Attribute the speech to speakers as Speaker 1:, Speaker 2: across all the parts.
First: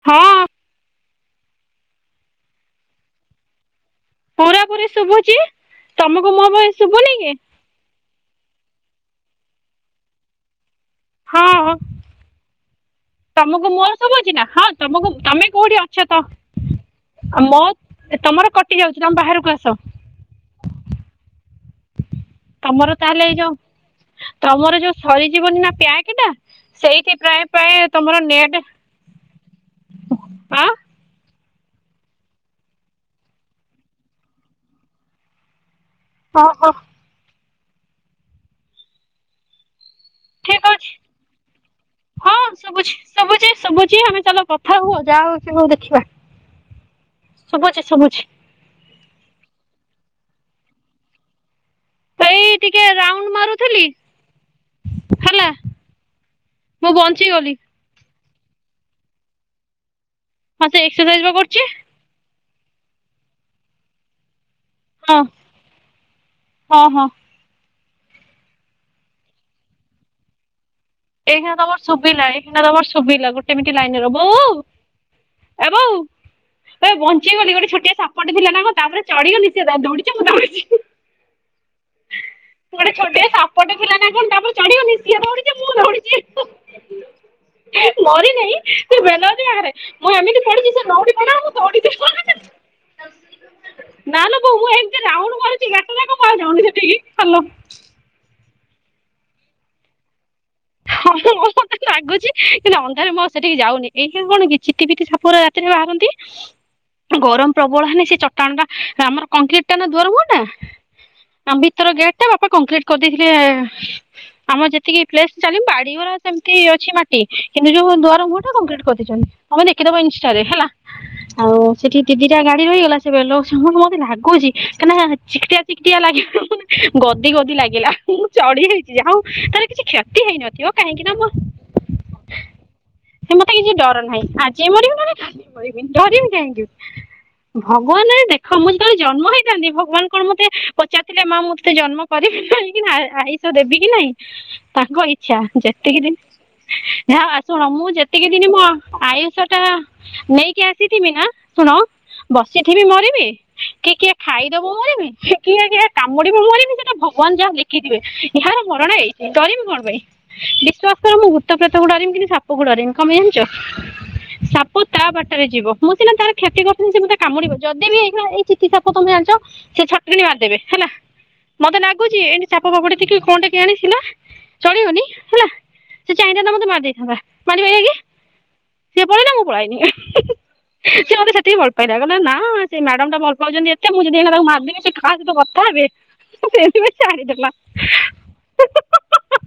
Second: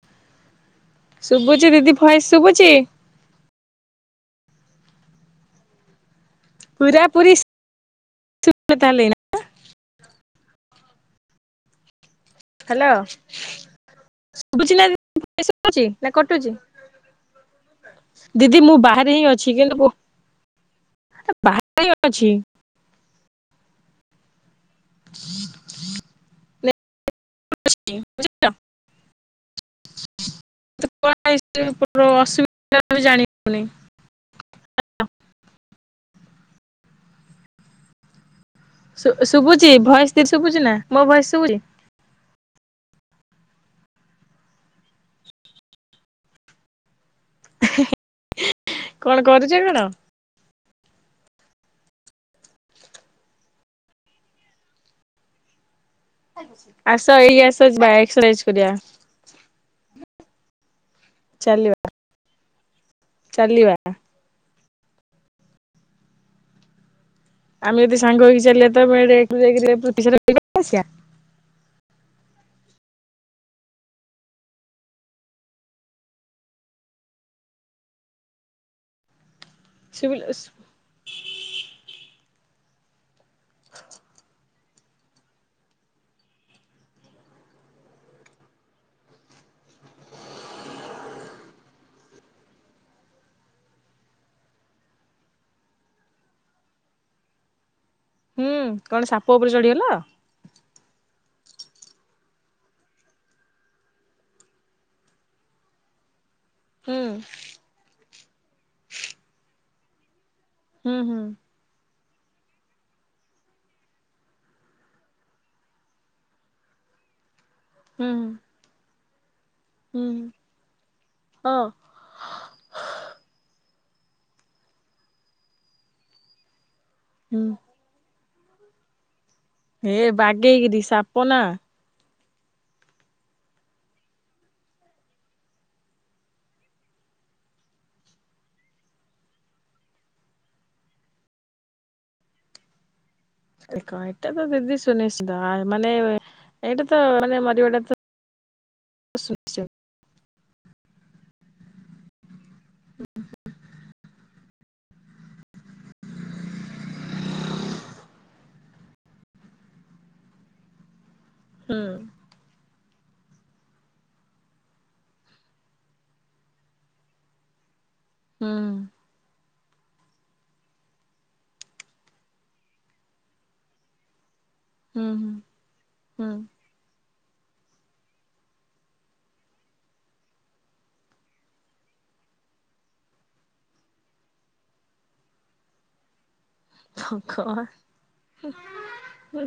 Speaker 1: ହଁ।
Speaker 2: ଶୁଭୁଛି ଦିଦି ଭଏସ୍ ଶୁଭୁଛି?
Speaker 1: ପୁରା ପୁରି ଶୁଭୁଚି। ତୋମକୁ ମୋ ଭଏସ୍
Speaker 2: ପୁରା ପୁରି ଶୁ [inaudible] ତାହେଲେ ଏଇନା।
Speaker 1: ହଁ, ହଁ।
Speaker 2: ହ୍ୟାଲୋ
Speaker 1: ତୋମକୁ ମୋର ଶୁବୁଛି ନା?
Speaker 2: ଶୁଭୁଛି
Speaker 1: ଆଉ
Speaker 2: ଭଏସ ଶୁଭୁଛି ନା କଟୁଛି
Speaker 1: ମୋ ଏ ତୋମର
Speaker 2: ଦିଦି ମୁଁ
Speaker 1: କଟି ଯାଉଚି,
Speaker 2: ବାହାରେ
Speaker 1: ତୋମେ
Speaker 2: ହିଁ
Speaker 1: ବାହାରକୁ ଆସ।
Speaker 2: ତ ବାହାର [inaudible] ଅଛି।
Speaker 1: ତୋମର ତାହେଲେ ଏଇ ଯୋଉ ତୋମର ଯୋଉ ସରିଯିବନି ନା ପ୍ୟାକ୍ ଟା। ସେଇଥି
Speaker 2: [inaudible] ବଝିଚ ତ କଣ
Speaker 1: ଆଁ
Speaker 2: ପାଇଁ [inaudible] ଅସୁବିଧା ବି ଜାଣିହଉନି।
Speaker 1: ଓ, ହୋ।
Speaker 2: ଶୁ ଶୁଭୁଛି ଭଏସ୍ ତିର
Speaker 1: ଠିକ
Speaker 2: ଶୁଭୁଛି ନା,
Speaker 1: ଅଛି
Speaker 2: ମୋ ଭଏସ୍ ଶୁଭୁଚି?
Speaker 1: ହଁ ଶୁଭୁଛି, ଶୁବୁଛି, ଶୁଭୁଛି ଆମେ ଚାଲ କଥା ହୁଅ ଯାହା ହଉଚି ହଉ ଦେଖିବା। ଶୁବୁଚି, ଶୁଭୁଛି।
Speaker 2: କଣ କରୁଚ କଣ?
Speaker 1: ଏଇ ଟିକେ ରାଉଣ୍ଡ ମାରୁଥିଲି ହେଲା। ମୁଁ
Speaker 2: ଆସ ଏଇ
Speaker 1: ବଞ୍ଚିଗଲି
Speaker 2: ଆସ ଯିବା ଏକ୍ସସାଇଜ୍ କରିବା।
Speaker 1: ହଁ ସେ ଏକ୍ସସାଇଜ୍ ବା କରୁଛି।
Speaker 2: ଚାଲିବା ଚାଲିବା?
Speaker 1: ହଁ, ହଁ, ହଁ।
Speaker 2: ଆମେ ଯଦି ସାଙ୍ଗ ହେଇକି ଚାଲିବା, ତୋମେ ଏ ଲେପ୍ଟ ରୁ ଯାଇକି ଲେପ୍ଟ [inaudible] ଆସିବା
Speaker 1: ଏଇଖିଣା ତୋମର ଶୁବିଲା ଏଇଖିଣା ତୋମର ଶୁବୁଲା ଗୋଟେ ମିିନିଟ୍ ଲାଇନ୍ ରୁହ। ବୋଉ ଏ ବୋଉ ଏ ବଞ୍ଚିଗଲି ଗୋଟେ ଛୋଟିଆ ସାପ ଟେ ଥିଲା ନା କଣ ତା ପରେ ଚିଢିଗଲି ସେ ର- ଦୌଡ଼ିଛି,
Speaker 2: ଶୁଭିଲା
Speaker 1: ମୁଁ [unintelligible] ମୁଁ ଗୋଟେ ଛୋଟିଆ ସାପ ଟେ ଥିଲା ନା କଣ ତାପରେ ଚଢିଗନି, ସିଏ ଦୌଡିଚି ମୁଁ ଦୌଡିଚି। ମରି ନାହିଁ, ସେ ବେଲ ଗଛ ପାଖରେ ମୁଁ ଏମିତି ପଢଚି ସେ ନଉଟି ପଇଲା ମୁଁ ଦୌଡିଚି, ପଡିଚି। [unintelligible] ନାଲୋ ବୋଉ ମୁ ଏମିତି ରାଉଣ୍ଡ କରିଛି ଏକ ଯାକ କୁଆଡେ ଯାଉନି ସେଠିକି ହାଲ।
Speaker 2: ହୁଁ କଣ ସାପ ଉପରେ ଚଢିଗଲ?
Speaker 1: ହଁଁ ମତେ ଲାଗୁଛି କିନ୍ତୁ ଅନ୍ଧାରେ ମୋ ସେଠିକି ଯାଉନି ଏଇ କଣ କି ଚିତି ପିତି ସାପ ଗୁରା ରାତିରେ ବାହାରନ୍ତି।
Speaker 2: ହୁଁ
Speaker 1: ଗରମ ପ୍ରବଳ ହେନେ ସେ ଚଟାଣ ଟା ଆମର କଂକ୍ରିଟ ଟା ନା ଦୁଆର ମୁହଁଟା।
Speaker 2: ହୁଁ ହୁଁ।
Speaker 1: ଆମ ଭିତର ଗେଟ ଟା ବାପା କଂକ୍ରିଟ କରିଦେଇଥିଲେ ଆମ ଯେତିକି ସ୍ପେସ ଚାଲି ବାଡିଗୁରା ସେମିତି ଅଛି ମାଟି କିନ୍ତୁ ଯୋଉ
Speaker 2: ହୁଁ
Speaker 1: ଦୁଆର ମୁହଁ ଟା କଂକ୍ରିଟ କରିଦେଇଚନ୍ତି। ଆମେ ଦେଖିଦବା
Speaker 2: ହୁଁ
Speaker 1: ଇନଷ୍ଟାରେ ହେଲା ଆଉ
Speaker 2: ହଁ
Speaker 1: ସେଠି ଦି ଦିଟା ଗାଡି ରହିଗଲା ସେ ବେଲ ଗଛ ମୁ ମୋତେ ଲାଗୁଛି କାହିନା ଚିକଟିଆ ଚିକିଟିଆ ଲାଗ ଗଦି
Speaker 2: ହୁଁ
Speaker 1: ଗଦି ଲାଗିଲା ମୁଁ ଚଢି ଯାଇଛି ଯା ହଉ ତାର କିଛି
Speaker 2: ହେ
Speaker 1: କ୍ଷତି
Speaker 2: ବାଗେଇକିରି ସାପ ନା
Speaker 1: ସେ ମତେ କିଛି ଡର ନାହିଁ ଆଜି ମରିବି ନଲେ କାଲି ମରିବି ଡରିବି କାହିଁକି? ଭଗବାନ ଦେଖ ମୁଁ ଯେତେବେଳେ ଜନ୍ମ ହେଇଥାନ୍ତି ଭଗବାନ କଣ ମତେ ପଚିଥିଲେ ମା ମୁଁତେ ଜନ୍ମ କରିିବି କି ନାଇ ଆଇଷ ଦେବି କି
Speaker 2: ଦେଖ
Speaker 1: ନାଇଁ।
Speaker 2: ଏଇଟା ତ ଦିଦି
Speaker 1: ତାଙ୍କ
Speaker 2: ସୁନିଶ୍ଚିତ
Speaker 1: ଇଛା
Speaker 2: ମାନେ
Speaker 1: ଯେତିକି
Speaker 2: ଏଇଟା ତ
Speaker 1: ଦିନ ଯା
Speaker 2: ମାନେ
Speaker 1: ଆସୁ
Speaker 2: ମରିବାଟା ତ
Speaker 1: ମୁଁ ସେତିକି ଦିନ ମୋ ଆୟୁଷ ଟା
Speaker 2: ସୁନିଶ୍ଚିତ
Speaker 1: ନେଇକି ଆସିଥିବି ନା ଶୁଣ ବସିଥିବି ମରିବି କିଏ କିଏ ଖାଇଦବ ମରିବି କିଏ କିଏ କାମୁଡିବ ମରିବି ସେଟା ଭଗବାନ ଯାହା ଲେ ଥିବେ ଏହାର ମରଣ ଏଇଠି, ଡରିମି କଣ ପାଇଁ ବିଶ୍ଵାସ କର ମୁଁ ଭୁତ
Speaker 2: ହୁଁ
Speaker 1: ପ୍ରତକୁ ଡରିମି କି ପ ଡରେନି କଣପାଇଁ ଜାଣିଛ ସାପ ତା ବାଟରେ ଯିବ ମୁଁ ସିନା ତାର କ୍ଷତି କରୁଥିଲି ସେ ମତେ କାମୁଡିବ ଯଦି ବି ଏଇ
Speaker 2: ହୁଁ
Speaker 1: ଚିତୀ ସାପ ତମେ ଜାଣିଛ ସେ ଛ କିଣ ମାରିଦେବେ ହେଲା ମତେ ଲାଗୁଛି ଏଠି ସାପ ଫାପଟେ ସିକିଲ କଣ ଟେ କେଜାଣି ଥିଲା। ଚଳିବନି
Speaker 2: ହୁଁ
Speaker 1: ହେଲା ସେ
Speaker 2: ହୁଁ
Speaker 1: ଚାହିଁଥାତା ମତେ ମାରି ଦେଇଥାନ୍ତା ମାରିିବାର ଆ କି ସେ ପଳେଇଲା ମୁ ପଳେଇ ଆଇଲି। ସେ ମୋତେ ସେତିକି ଭଲ ପାଇଲା ନା ସେ ମଡାମ ଟା ଭଲ ପାଉଛନ୍ତି ଏତେ ମୁଁ ଯଦି ତାକୁ ମାରିଦବି ସୋ ସହିତ କଥା ହେବେ। ଆ
Speaker 2: ଭଗ ବାନ।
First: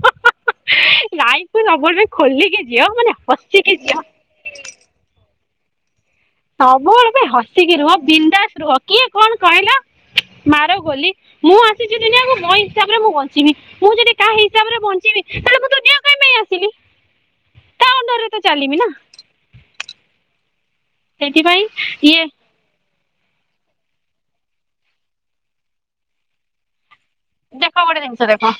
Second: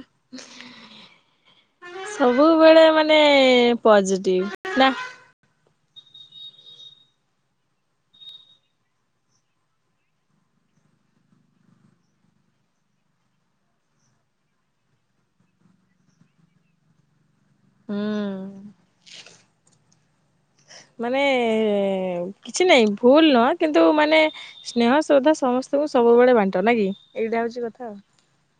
Speaker 1: ଲାଇଫ୍ କୁ ସବୁବେଳେ ପାଇଁ ଖୋଲିକି
Speaker 2: ସବୁବେଳେ
Speaker 1: ଝିଅ
Speaker 2: ମାନେ
Speaker 1: ହସିକି ଝିଅ
Speaker 2: ପଜିଟିଭ ନା
Speaker 1: ସବୁବେଳେ ପାଇଁ ହସିକି ରୁହ ବିନ୍ଦାସ ରୁହ କିଏ କଣ କହିଲା ମାର ଗୋଲି ମୁଁ ଆସିଛି ଦୁନିଆ କୁ ମୋ ହିସାବରେ ମୁଁ ବଞ୍ଚିବି। ମୁଁ ଯଦି କାହା ହିସାବରେ ବଞ୍ଚିବି ତାହେଲେ ମୁଁ ତ ଯିଓ ପାଇଁ ନେଇ ଆସିଲି। ତା ଅଣ୍ଡରେ
Speaker 2: ହୁଁ
Speaker 1: ତ ଚାଲିବି ନା
Speaker 2: ମାନେ
Speaker 1: ସେଇଥିପାଇଁ ଇଏ
Speaker 2: କିଛି ନାଇଁ ଭୁଲ ନୁହଁ କିନ୍ତୁ ମାନେ ସ୍ନେହ ଶ୍ରଦ୍ଧା ସମସ୍ତଙ୍କୁ ସବୁବେଳେ ବାଣ୍ଟ ନାଇ କି ଏଇଟା ହଉଛି
Speaker 1: ଦେଖ
Speaker 2: କଥା ଆଉ
Speaker 1: ଗୋଟେ ଜିନିଷ ଦେଖ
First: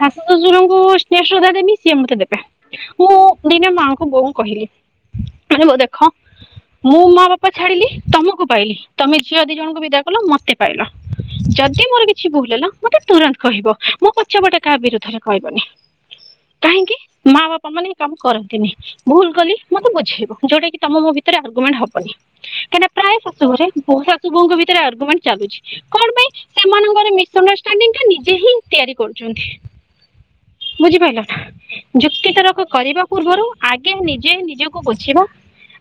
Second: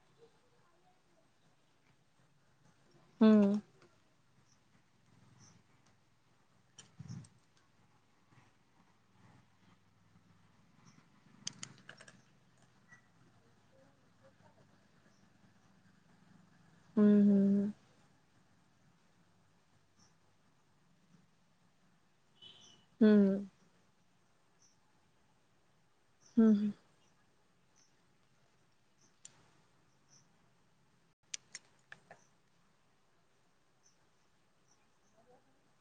Speaker 1: ଶାଶ ଶ୍ୱଶୁରଙ୍କୁ ସ୍ନେହ ଶ୍ରଦ୍ଧା ଦେବି ସିଏ ମତେ ଦେବେ ମୁଁ
Speaker 2: ହୁଁ
Speaker 1: ଦିନେ ମାଆଙ୍କୁ ବୋଉ କହିଲି ଆରେ ବୋଉ ଦେଖ ମୁଁ ମା ବାପା ଛାଡିଲି ତମକୁ ପାଇଲି ତମେ ଝିଅ ଦି ଜଣଙ୍କୁ ବିଦା କଲ ମତେ ପାଇଲ। ଯଦି ମୋର କିଛି ଭୁଲ ହେଲା ମୋତେ ତୁରନ୍ତ କହିବ ମୋ ପଛପଟେ କାହା ବିରୁଦ୍ଧରେ କହିବନି କାହିଁକି?
Speaker 2: ହୁଁ, ହୁଁ।
Speaker 1: ମାଁ ବାପା ମାନେ ଏ କାମ କରନ୍ତିନି ଭୁଲ କଲି ମତେ ବୁଝେଇବ ଯୋଉଟା କି ତମ ମୋ ଭିତରେ ଆର୍ଗୁମେଣ୍ଟ ହବନି। କାହିଁକନା
Speaker 2: ହୁଁ
Speaker 1: ପ୍ରାୟ ଶାଶୁ ଘରେ ବୋହୂ ଶାଶୁ ବୋଉଙ୍କ ଭିତରେ ଆଗୁମେଣ୍ଟ ଚାଲୁଛି।
Speaker 2: ହୁଁ, ହୁଁ।
Speaker 1: ଅଣ୍ଡର ଷ୍ଟାଣ୍ଡଇଙ୍ଗ ଟା ନିଜେ ହିଁ ତିଆରି କରୁଛନ୍ତି ବୁଝିପାରିଲ ନା? ଯୁକ୍ତି ତରକ କରିବା ପୂର୍ବରୁ ଆଗେ ନିଜେ ନିଜକୁ ବୁଝିବା।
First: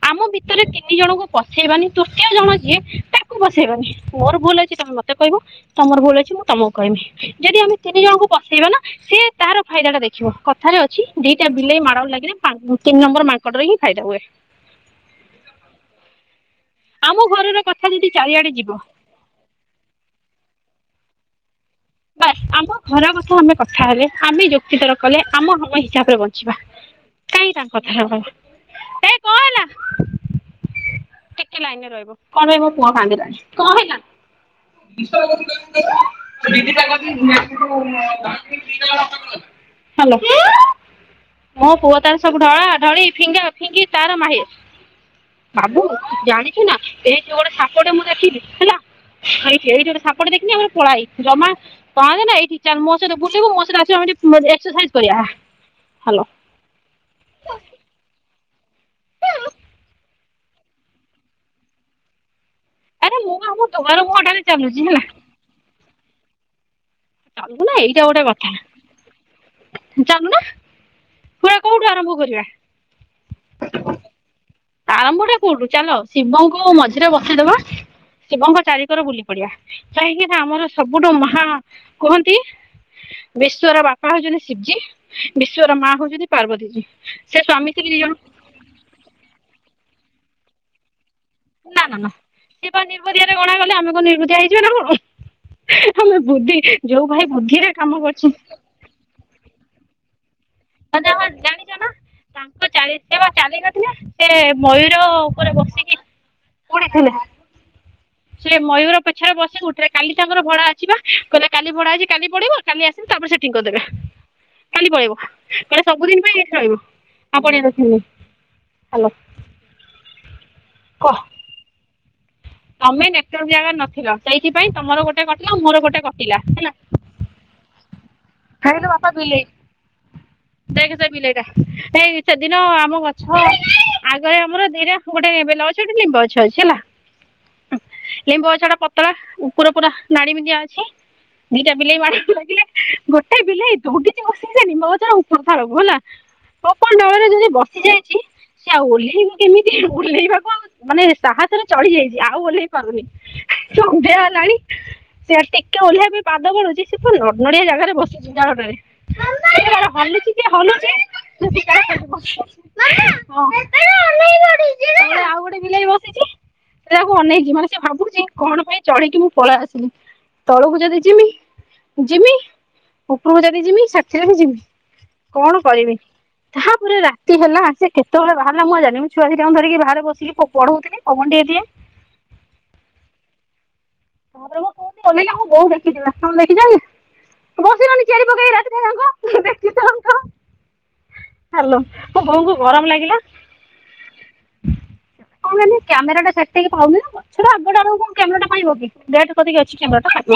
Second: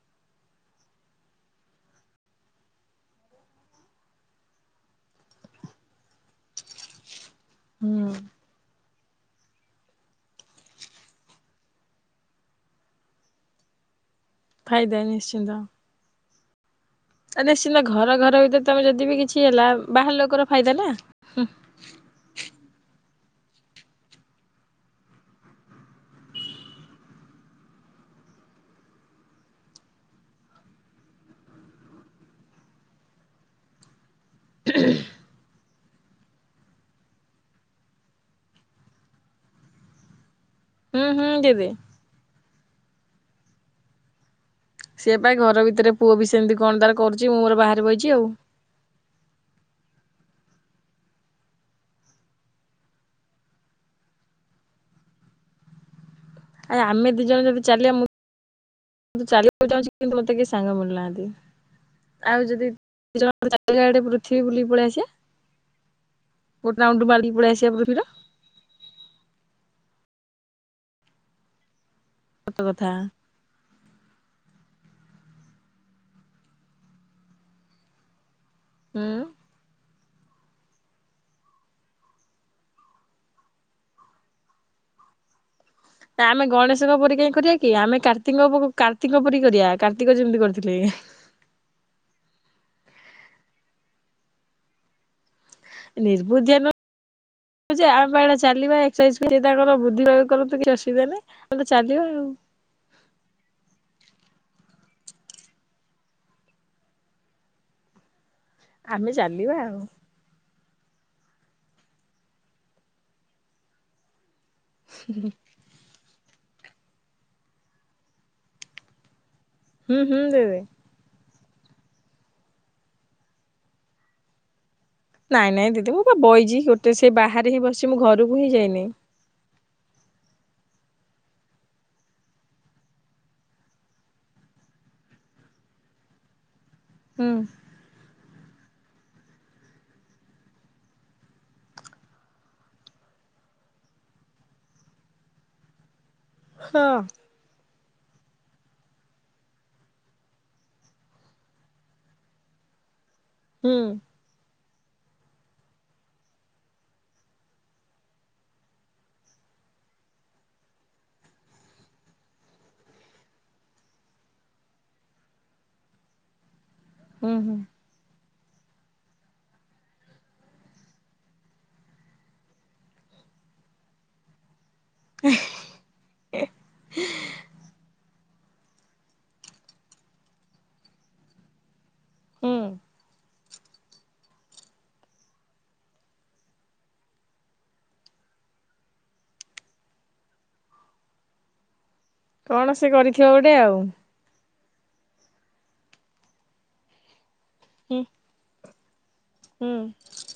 Speaker 1: ଆମ ଭିତରେ ତିନି ଜଣଙ୍କୁ ପସେଇବାନି ତୃତୀୟ ଜଣ ଯିଏ ତାକୁ ପସେଇବାନି ମୋର ଭୁଲ ଅଛି ତମ ମତେ କହିବ ତମର ଭୁଲ ଅଛି ମୁଁ ତମକୁ କହିବି ଯଦି ଆମେ ତିନି ଜଣଙ୍କୁ
Speaker 2: ହୁଁ
Speaker 1: ପସେଇବା ନା ସେ ତାର ଫାଇଦା ଟା ଦେଖିବ କଥାରେ ଅଛି ଦିଟା ବିଲେଇ ମାଡ଼ ଗୋଳ ଲାଗିଲେ ତିନି ନମ୍ବର ମାକ୍ ରେଁ ଫାଇା ହୁଏ।
Speaker 2: ଫାଇଦା ନିଶ୍ଚିନ୍ତ
Speaker 1: ଆମ
Speaker 2: ଆଉ
Speaker 1: ଘରର
Speaker 2: ନିଶ୍ଚିନା
Speaker 1: କଥା ଯଦି
Speaker 2: ଘର ଘର
Speaker 1: ଚାରିଆଡେ
Speaker 2: ଭିତରେ
Speaker 1: ଯିବ
Speaker 2: ତମେ ଯଦି ବି କିଛି ହେଲା ବାହାର ଲୋକର ଫାଇଦା ନା
Speaker 1: ବା ଆମ ଘର କଥା ଆମେ କଥା ହେଲେ ଆମେ ଯୁକ୍ତିତର କଲେ ଆମ ଆମ ହିସାବରେ ବଞ୍ଚିବା କାହିଁ ତାଙ୍କ କଥା ହେବ ଏ କଣ ହେଲା ଟିକେ ଲାଇନ୍ ରେ ରହିବ କଣ ରହିବ ପୁଅ କାନ୍ଦିଲାଣି କଣ ହେଲା? [unintelligible] ହାଲୋ
Speaker 2: ହୁଁ, ହୁଁ, ଯିବି।
Speaker 1: ତାର ସବୁ ଢଳା ଢଳି ଫିଙ୍ଗା ଫିଙ୍ଗି ତାର ମହିର୍
Speaker 2: ସିଏ ପା ଘର
Speaker 1: ବାବୁ
Speaker 2: ଭିତରେ ପୁଅ ବି ସେମିତି
Speaker 1: ଜାଣିଛୁ
Speaker 2: କଣ
Speaker 1: ନା
Speaker 2: ତାର
Speaker 1: ସେ
Speaker 2: କରୁଛି ମୁଁ
Speaker 1: ଯୋଉ
Speaker 2: ମୋର
Speaker 1: ଗୋଟେ
Speaker 2: ବାହାରେ
Speaker 1: ସାପଟେ
Speaker 2: ବଇଚି
Speaker 1: ମୁଁ
Speaker 2: ଆଉ।
Speaker 1: ଦେଖିଲି ହେଲା ଆାଇ ସେଇଠି ଗୋଟେ ସାପଟେ ଦେଖିଲି ଆ ପଳାଇ ଜମା କାନ୍ଦ୍ ନା ଏଇଠି ଚାଲ୍ ମୋ ସହିତ ବୁଲିବୁ ମୋ ସାଙ୍ଗେ ଆସିବୁ ଏକ୍ସସାଇଜ୍ କରିବା। ହାଲୋ
Speaker 2: ଆ ଆମେ ଦି ଜଣ ଯଦି ଚାଲିବା ମୁ ମୁଁ ତୁ ଚାଲିବାକୁ ଚାହୁଁଛି କିନ୍ତୁ ମତେ କେହି ସାଙ୍ଗ ମିଳୁନାହାନ୍ତି ଆଉ ଯଦି
Speaker 1: ଆରେ ମୁଁ ଆମ ଦୁଆର
Speaker 2: ଜଣାଡେ ପୃଥିବୀ
Speaker 1: ମୁହଁଟାରେ
Speaker 2: ବୁଲ
Speaker 1: ଚାଲୁଛି ହେଲା
Speaker 2: ପଳେଇଆସେ ଗୋଟ ରାଉଣ୍ଡ ମାରି
Speaker 1: ଚାଲବୁ ନା ଏଇଟା ଗୋଟେ କଥା ଚାଲୁନା ପୁରା କୋଉଠୁ ଆରମ୍ଭ କରିବା?
Speaker 2: ସତ କଥା
Speaker 1: ତାରମ୍ଭ ଟା କୋଉଠୁ ଚାଲ ଶିବଙ୍କୁ ମଝିରେ ବସେଇଦବା ଶିବଙ୍କ ଚାରିିକର
Speaker 2: ହୁଁ।
Speaker 1: ବୁଲି ପଡ଼ିବା କାହିଁକିନା ଆମର ସବୁଠୁ ମହା କୁହନ୍ତି ବିଶ୍ଵର ବାପା ହଉଛନ୍ତି ଶିବ୍ଜୀ ବିଶ୍ଵର ମା ହଉଛନ୍ତି
Speaker 2: ନା ଆମେ
Speaker 1: ପାର୍ବତୀଜୀ
Speaker 2: ଗଣେଶଙ୍କ ପରି କାଇହିଁ
Speaker 1: ସେ
Speaker 2: କରିବା
Speaker 1: ସ୍ଵାମୀ
Speaker 2: କି
Speaker 1: ସ୍ତ୍ରୀ ଦି
Speaker 2: ଆମେ
Speaker 1: ଜଣ
Speaker 2: କାର୍ତ୍ତିଙ୍କ କାର୍ତ୍ତିଙ୍କ ପରି କରିବା କାର୍ତ୍ତିକ ଯେମିତି କରିଥିଲେ
Speaker 1: ନା ନା ନା ସେ ନିର୍ଭଦିଆରେ ଗଣା ଗଲେ ଆମେ କଣ ନିର୍ଭଦିଆ ହେଇଯିବ ନା କଣ ଆମେ
Speaker 2: ନିର୍ବୁଦ୍ଧିଆ
Speaker 1: ବୁଦ୍ଧି ଯୋଉ ଭାଇ ବୁଦ୍ଧିରେ କାମ କରୁଛୁ
Speaker 2: ସେଇ ଯ ତାଙ୍କର ବୁଦ୍ଧିବା କରନ୍ତୁ କିଛି ଅସୁବିଧା ନାହିଁଲେ
Speaker 1: ଜାଣିଛ ନା
Speaker 2: ଚାଲିବ ଆଉ।
Speaker 1: ତାଙ୍କ ଚାଲି ସେ ବା ଚାଲି ନଥିଲେ ସେ ମୟୂର ଉପରେ ବସିକି କୋଠ ସେ ମୟୂର
Speaker 2: ଆମେ
Speaker 1: ପଛରେ
Speaker 2: ଚାଲିବା
Speaker 1: ବସି
Speaker 2: ଆଉ
Speaker 1: ଗୋଠରେ କାଲି ତାଙ୍କର ଭଡ଼ା ଅଛିିବା କହିଲେ କାଲି ଭଡ଼ା ହେଇଛି କାଲି ପଡିବ କାଲି ଆସିବି ତାପରେ ସେଟିଙ୍ଗ୍ କରିଦେବେ। କାଲି ପଳେଇବ କ ସବୁଦିନ ପାଇଁ ଏଇଠି ରହିବ ପଣ ର ହାଲୋ
Speaker 2: ହୁଁ ହୁଁ ଦେବେ
Speaker 1: କହ ତମେ ନେଟର୍ ଜାଗା ନଥିଲ ସେଇଥିପାଇଁ ତମର ଗୋଟେ
Speaker 2: ନାଇଁ
Speaker 1: କଟିଲା
Speaker 2: ନାଇଁ
Speaker 1: ମୋର
Speaker 2: ଦିଦି
Speaker 1: ଗୋଟେ
Speaker 2: ମୁଁ ବା
Speaker 1: କଟିଲା
Speaker 2: ବଇଚି
Speaker 1: ହେଲା
Speaker 2: ଗୋଟେ ସେ ବାହାରେ ହିଁ ବସିଛି ମୁଁ ଘରକୁ ହିଁ ଯାଇନି
Speaker 1: ବିିଲେଇ ଦେଖ୍ ତା ବିିଲେଇଟା ଏଇ ସେଦିନ ଆମ ଗଛ ଆଗରେ ଆମର ଦିନରେ ଗୋଟେ ବେଲ ଗଛ ଗୋଟେ ନିମ୍ବ ଗଛ ଅଛି ହେଲା
Speaker 2: ହୁଁ
Speaker 1: ଲିମ୍ବ ଗଛଟା ପତଳା ଉପର ପୁର ନାଡ଼ି ମିନ୍ତିଆ ଅଛି। ଦିଟା ବିଲେଇ ମାଡ଼ଗୋଳ ଲାଗିଲେ ଗୋଟେ ବିଲେଇ ଦୋଉଡିଚି କସିକି ସେ ନିମଗଛର ଉପର ଫାଳକୁ ହେଲା
Speaker 2: ହଁ
Speaker 1: ଓପର ଡାଳରେ ଯଦି ବସି ଯାଇଛି ସେ ଆଉ ଓହ୍ଲେଇବ କେମିତି ଓହ୍ଲେଇବାକୁ ଆଉ ମାନେ ସାହସରେ ଚଢି ଯାଇଛି ଆଉ ଓହ୍ଲେଇ ପାରୁନି।
Speaker 2: ହୁଁ
Speaker 1: ସନ୍ଧ୍ୟା ହେଲାଣି ସେି ଟିକେ ଓହ୍ଆ ବି ପାଦ ବଢୁଛି ସେ ପ ନଡିଆ ଜାଗାରେ ବସିଛି ଜାଟରେ [unintelligible] ସେ ତାର ହଲୁଛି ହଲୁଚି [inaudible] ମାମା ବେବେ ଟା ଓହ୍ଲେଇ ପଡ଼ିଚି ହେଲା ଆଉ ଗୋଟେ ବିଲେଇ ବସିଛି। ସେ ତାକୁ
Speaker 2: ହୁଁ
Speaker 1: ଅନେଇକି
Speaker 2: ହୁଁ
Speaker 1: ମାନେ ସିଏ ଭାବୁଛି। କଣ ପାଇଁ ଚଢିକି ମୁଁ ପଳା ଆସିଲି ତଳକୁ ଯଦି ଜିମି ଜିମି ଉପରକୁ ଯଦି ଯିମି ସାଥିରେ ବିି ଯିମି କଣ କରିମି? ତାହାପରେ ରାତି ହେଲା ସେ କେ ତୋବେଳେ ବାହାରିଲ ମୁଁ ଜଣିନି ଛୁଆ ଦିଠାଙ୍କୁ ଧରିକି ବାରେ ବସିକି ପଢଉଥିଲି ପାବନ ଟି ଟିଏ।
Speaker 2: ହୁଁ।
Speaker 1: ତାପରେ ମୁ କହୁି ଅଲିଲା ମୁଁ ବୋଉ ଦେଖିଥିଲା ତଣ ଦେଖିଛି [inaudible] ବସ ଚ ପକେଇଖ [unintelligible] ହ୍ୟାଲୋ ମୋ ବୋଉଙ୍କୁ
Speaker 2: କଣ ସେ
Speaker 1: ଗରମ ଲାଗିଲା।
Speaker 2: କରିଥିବ ଗୋଟେ ଆଉ
Speaker 1: କ କ୍ୟାମେରା ଟା ସେଠକି ପାଉନି ପଛ ଆଗଟା ଆକୁ
Speaker 2: ହୁଁ
Speaker 1: କଣ କ୍ୟାମେରାଟା ପାଇବ କି?
Speaker 2: ହୁଁ
Speaker 1: ଅଛି୍ୟାମୋ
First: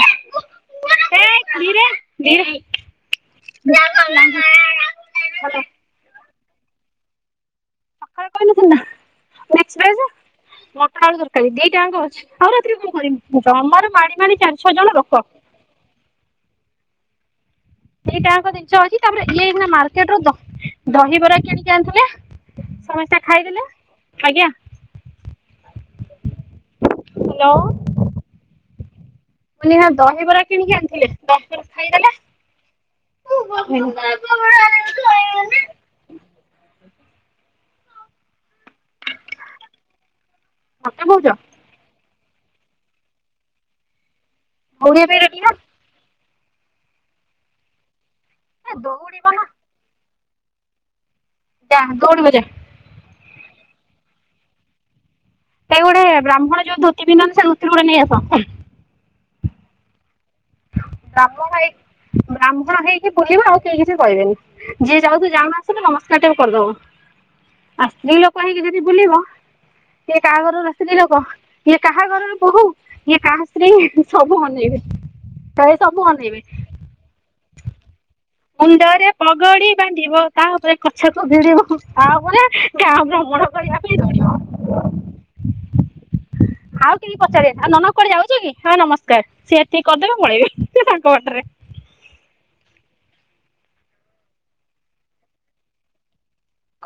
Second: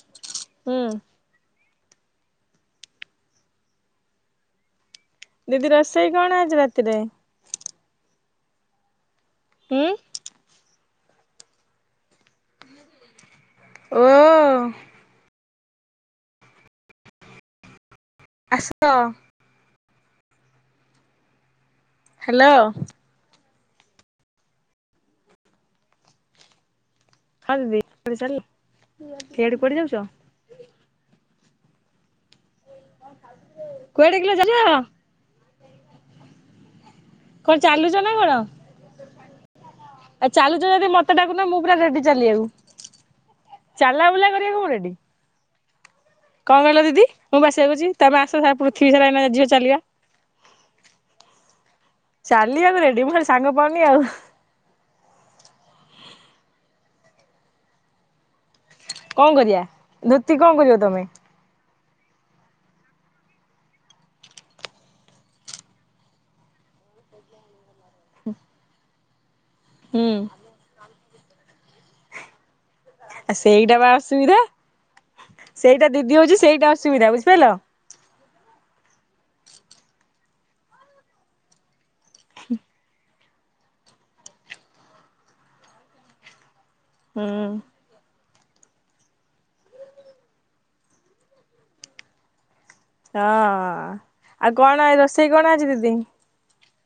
Speaker 2: ହୁଁ
Speaker 1: [inaudible] ରେ ଯ [inaudible]
Speaker 2: ଦିଦି ରୋଷେଇ କଣ ଆଜି ରାତିରେ?
Speaker 1: [inaudible] ମଟର ଆଳୁ
Speaker 2: ହୁଁ
Speaker 1: ତରକାରୀ ଦିଟାଙ୍କ ଅଛି ଆଉ ରାତିରେ କଣ କରିବି ଆମର
Speaker 2: ଓ
Speaker 1: ମାଡିମାଣି ଚାରି ଛଅ ଜଣ ଲୋକ। ଏଇ କାହାଙ୍କ
Speaker 2: ଆସ
Speaker 1: ଜିନିଷ ଅଛି ତାପରେ ଇଏ ଏଇଖିନା ମାର୍କେଟରୁ ଦହିବରା କିଣିକି ଆଣିଥିଲେ।
Speaker 2: ହ୍ୟାଲୋ
Speaker 1: ସମସ୍ତେ ଖାଇଦେଲେ ଆଜ୍ଞା। ହ୍ୟାଲୋ
Speaker 2: [unintelligible] କୁଆଡେ କୁଆଡେ ଯାଉଛ
Speaker 1: [unintelligible] ଦହିବରା କିଣିକି ଆଣିଥିଲେ ଦହିବରା ଖାଇଦେଲେ।
Speaker 2: କୁଆଡେ କିଲୋ ଯାଉଛ
Speaker 1: [inaudible]
Speaker 2: କଣ ଚାଲୁଛ ନା କଣ ଆଉ ଚାଲୁଛ ଯଦି ମତେ
Speaker 1: କହୁଛ ଦୌଡିବା
Speaker 2: ଡାକୁନା ମୁଁ ପୁରା ରେଡି ଚାଲିିବାକୁ ଚାଲା ବୁଲା କରିବାକୁ ମୁଁ ରେଡି
Speaker 1: [inaudible]
Speaker 2: କଣ କହିଲ ଦିଦି ମୁଁ ବାସିବାକୁୁଛି ତମେ ଆସ ସାର
Speaker 1: ଏ
Speaker 2: ପୃଥିବୀ ସାରା ଏଇନା
Speaker 1: ଦୌଡିବ ନା
Speaker 2: ଝିଅ ଚାଲିବା।
Speaker 1: ଯା ଦୌଡିବ ଯା
Speaker 2: ଚାଲିବାକୁ ରେଡି ମୁଁ ଖାଲି ସାଙ୍ଗ ପାଉନି ଆଉ।
Speaker 1: ସେଇ ଗୋଟେ ବ୍ରାହ୍ମଣ ଯୋଉ ଧୋତି ପିନ୍ଧନ୍ତି ସେଇ ଧୋତି ଗୁଡା ନେଇଆସ।
Speaker 2: କଣ କରିବା ଧୋତି କଣ କରିବ ତମେ?
Speaker 1: ବ୍ରାହ୍ମଣ ହେଇ ବ୍ରାହ୍ମଣ ହେଇକି ବୁଲିବା ଆଉ କେହି କିଛି କହିବେନି। ଯିଏ ଯାଉତୁ ଯାଉଣୁ‌ ଆସୁଣୁ ନମସ୍କାର ଟାକୁ କରିଦବ। ଆ ସ୍ତ୍ରୀ ଲୋକ ହେଇକି ଯଦି ବୁଲିବ
Speaker 2: ହୁଁ
Speaker 1: କିଏ କାହା ଘରୁ [unintelligible] ଇଏ କାହା ଘରର ବୋହୁ ଇଏ
Speaker 2: ଆ
Speaker 1: କାହା
Speaker 2: ସେଇଟା ବା
Speaker 1: ସ୍ତ୍ରୀ
Speaker 2: ଅସୁବିଧା
Speaker 1: ସବୁ ଅନେଇବେ। ପ୍ରାୟ
Speaker 2: ସେଇଟା
Speaker 1: ସବୁ
Speaker 2: ଦିଦି ହଉଛି
Speaker 1: ଅନେଇବେ
Speaker 2: ସେଇଟା ଅସୁବିଧା ବୁଝିପାରିଲ।
Speaker 1: ମୁଣ୍ଡରେ ପଗଡି ବାନ୍ଧିବ ତା ଉପରେ ଗଛକୁ ଭିଡିବ ତାପରେ ଗାଁ ଭ୍ରମଣ କରିବା ପାଇଁ [inaudible] ଆଉ
Speaker 2: ହୁଁ।
Speaker 1: ପଚାରିବେ ଆଉ ନନା କୁଆଡେ ଯାଉଛ କି ହଁ ନମସ୍କାର ସିଏ ଏତିକି କରିଦେବେ ପଳେଇବେ ସେ ତାଙ୍କ ବାଟରେ।
Speaker 2: ହଁ ଆଉ କଣ ରୋଷେଇ କଣ ଆଜି ଦିଦି।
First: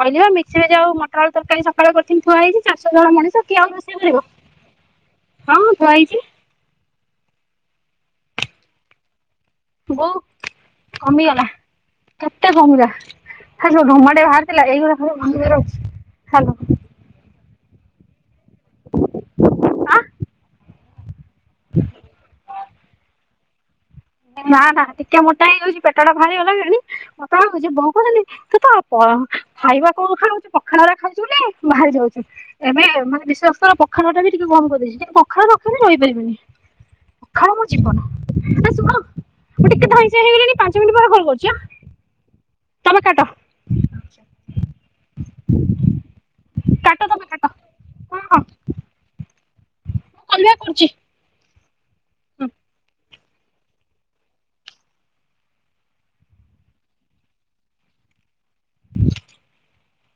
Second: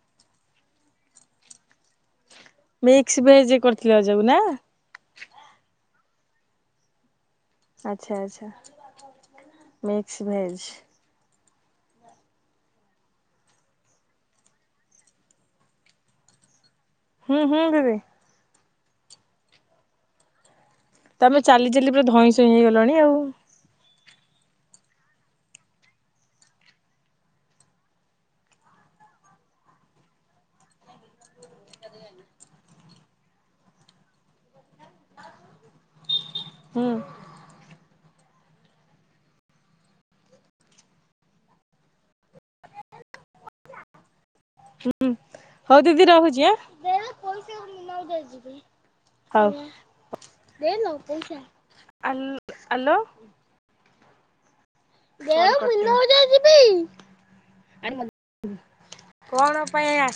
Speaker 1: କଦ ମିକ୍ସରେ ଯଉ ମଟର ତରକାରୀ ସକାଳୁ ପ୍ରଥମ ଥୁଆ ହେଇଛି ଚାଷ କାମ
Speaker 2: ମିକ୍ସ
Speaker 1: ମଣିଷ
Speaker 2: ଭେଜ୍
Speaker 1: କିଏ ଆଉ
Speaker 2: କରିଥିଲ
Speaker 1: ରୋଷେଇ
Speaker 2: ଯୋଉ
Speaker 1: କରିବ।
Speaker 2: ନା?
Speaker 1: ହଁଁ କୁଆହେଇଛି।
Speaker 2: ଆଛା ଆଛା
Speaker 1: ବୋଉ
Speaker 2: ମିକ୍ସ ଭେଜ୍।
Speaker 1: କମିଗଲା କେତେ କମିଲା ଖାଲି ସୁ ମାଟେ ବାହାରିଥିଲା [unintelligible] ହ୍ୟାଲୋ।
Speaker 2: ହୁଁ ହୁଁ ଦିଦି।
Speaker 1: ଆଁ
Speaker 2: ତମେ ଚାଲି ଚାଲି ପୁରା ଧଇଁ ସଇଁ ହେଇଗଲଣି ଆଉ।
Speaker 1: ନା ନା ଟିକେ ମୋଟା ହେଇଯାଉଛି ପେଟ ଟା ଭାହାରି ଗଲାଣି ପତଳା ହଉଚି ବୋଉ କହୁଚନ୍ତି ତୁ ତ ଖାଇବା କୋଉ ଖାଉଛୁ ପଖାଳ ଗୁରା ଖାଉଛୁ ବୋଲି ବାହାରି ଯାଉଚି। ଏବେ ମାନେ ବିଶ୍ୱାସ କର ପଖାଳ ଟା ବି ଟିକେ ବନ୍ଦ କରିଦେଇଛି କିନ୍ତୁ ପଖାଳ ନ ଖାଇଲେ ରହିପାରିବିନି।
Speaker 2: ହୁଁ
Speaker 1: ପଖାଳ ମୋ ଜୀବନ ଏ ଶୁଣ ମୁଁ ଟିକେ ଧଇଁ ସଇଁ ହେଇଗଲିଣି ପାଞ୍ଚ ମିନିଟ ପରେ କଲ୍ କରୁଚି ଆଁ ତମେ କାଟ୍
Speaker 2: ହୁଁ ହଉ ଦିଦି ରହୁଛି ଆ।
Speaker 1: କାଟ ତମେ କାଟ ହଁ ହଁ ମୁଁ
Speaker 2: ହଉ
Speaker 1: କଲ୍ ବ୍ୟାକ୍ କରୁଛି।
Speaker 2: [inaudible] [unintelligible] କଣ ପାଇଁ ଆ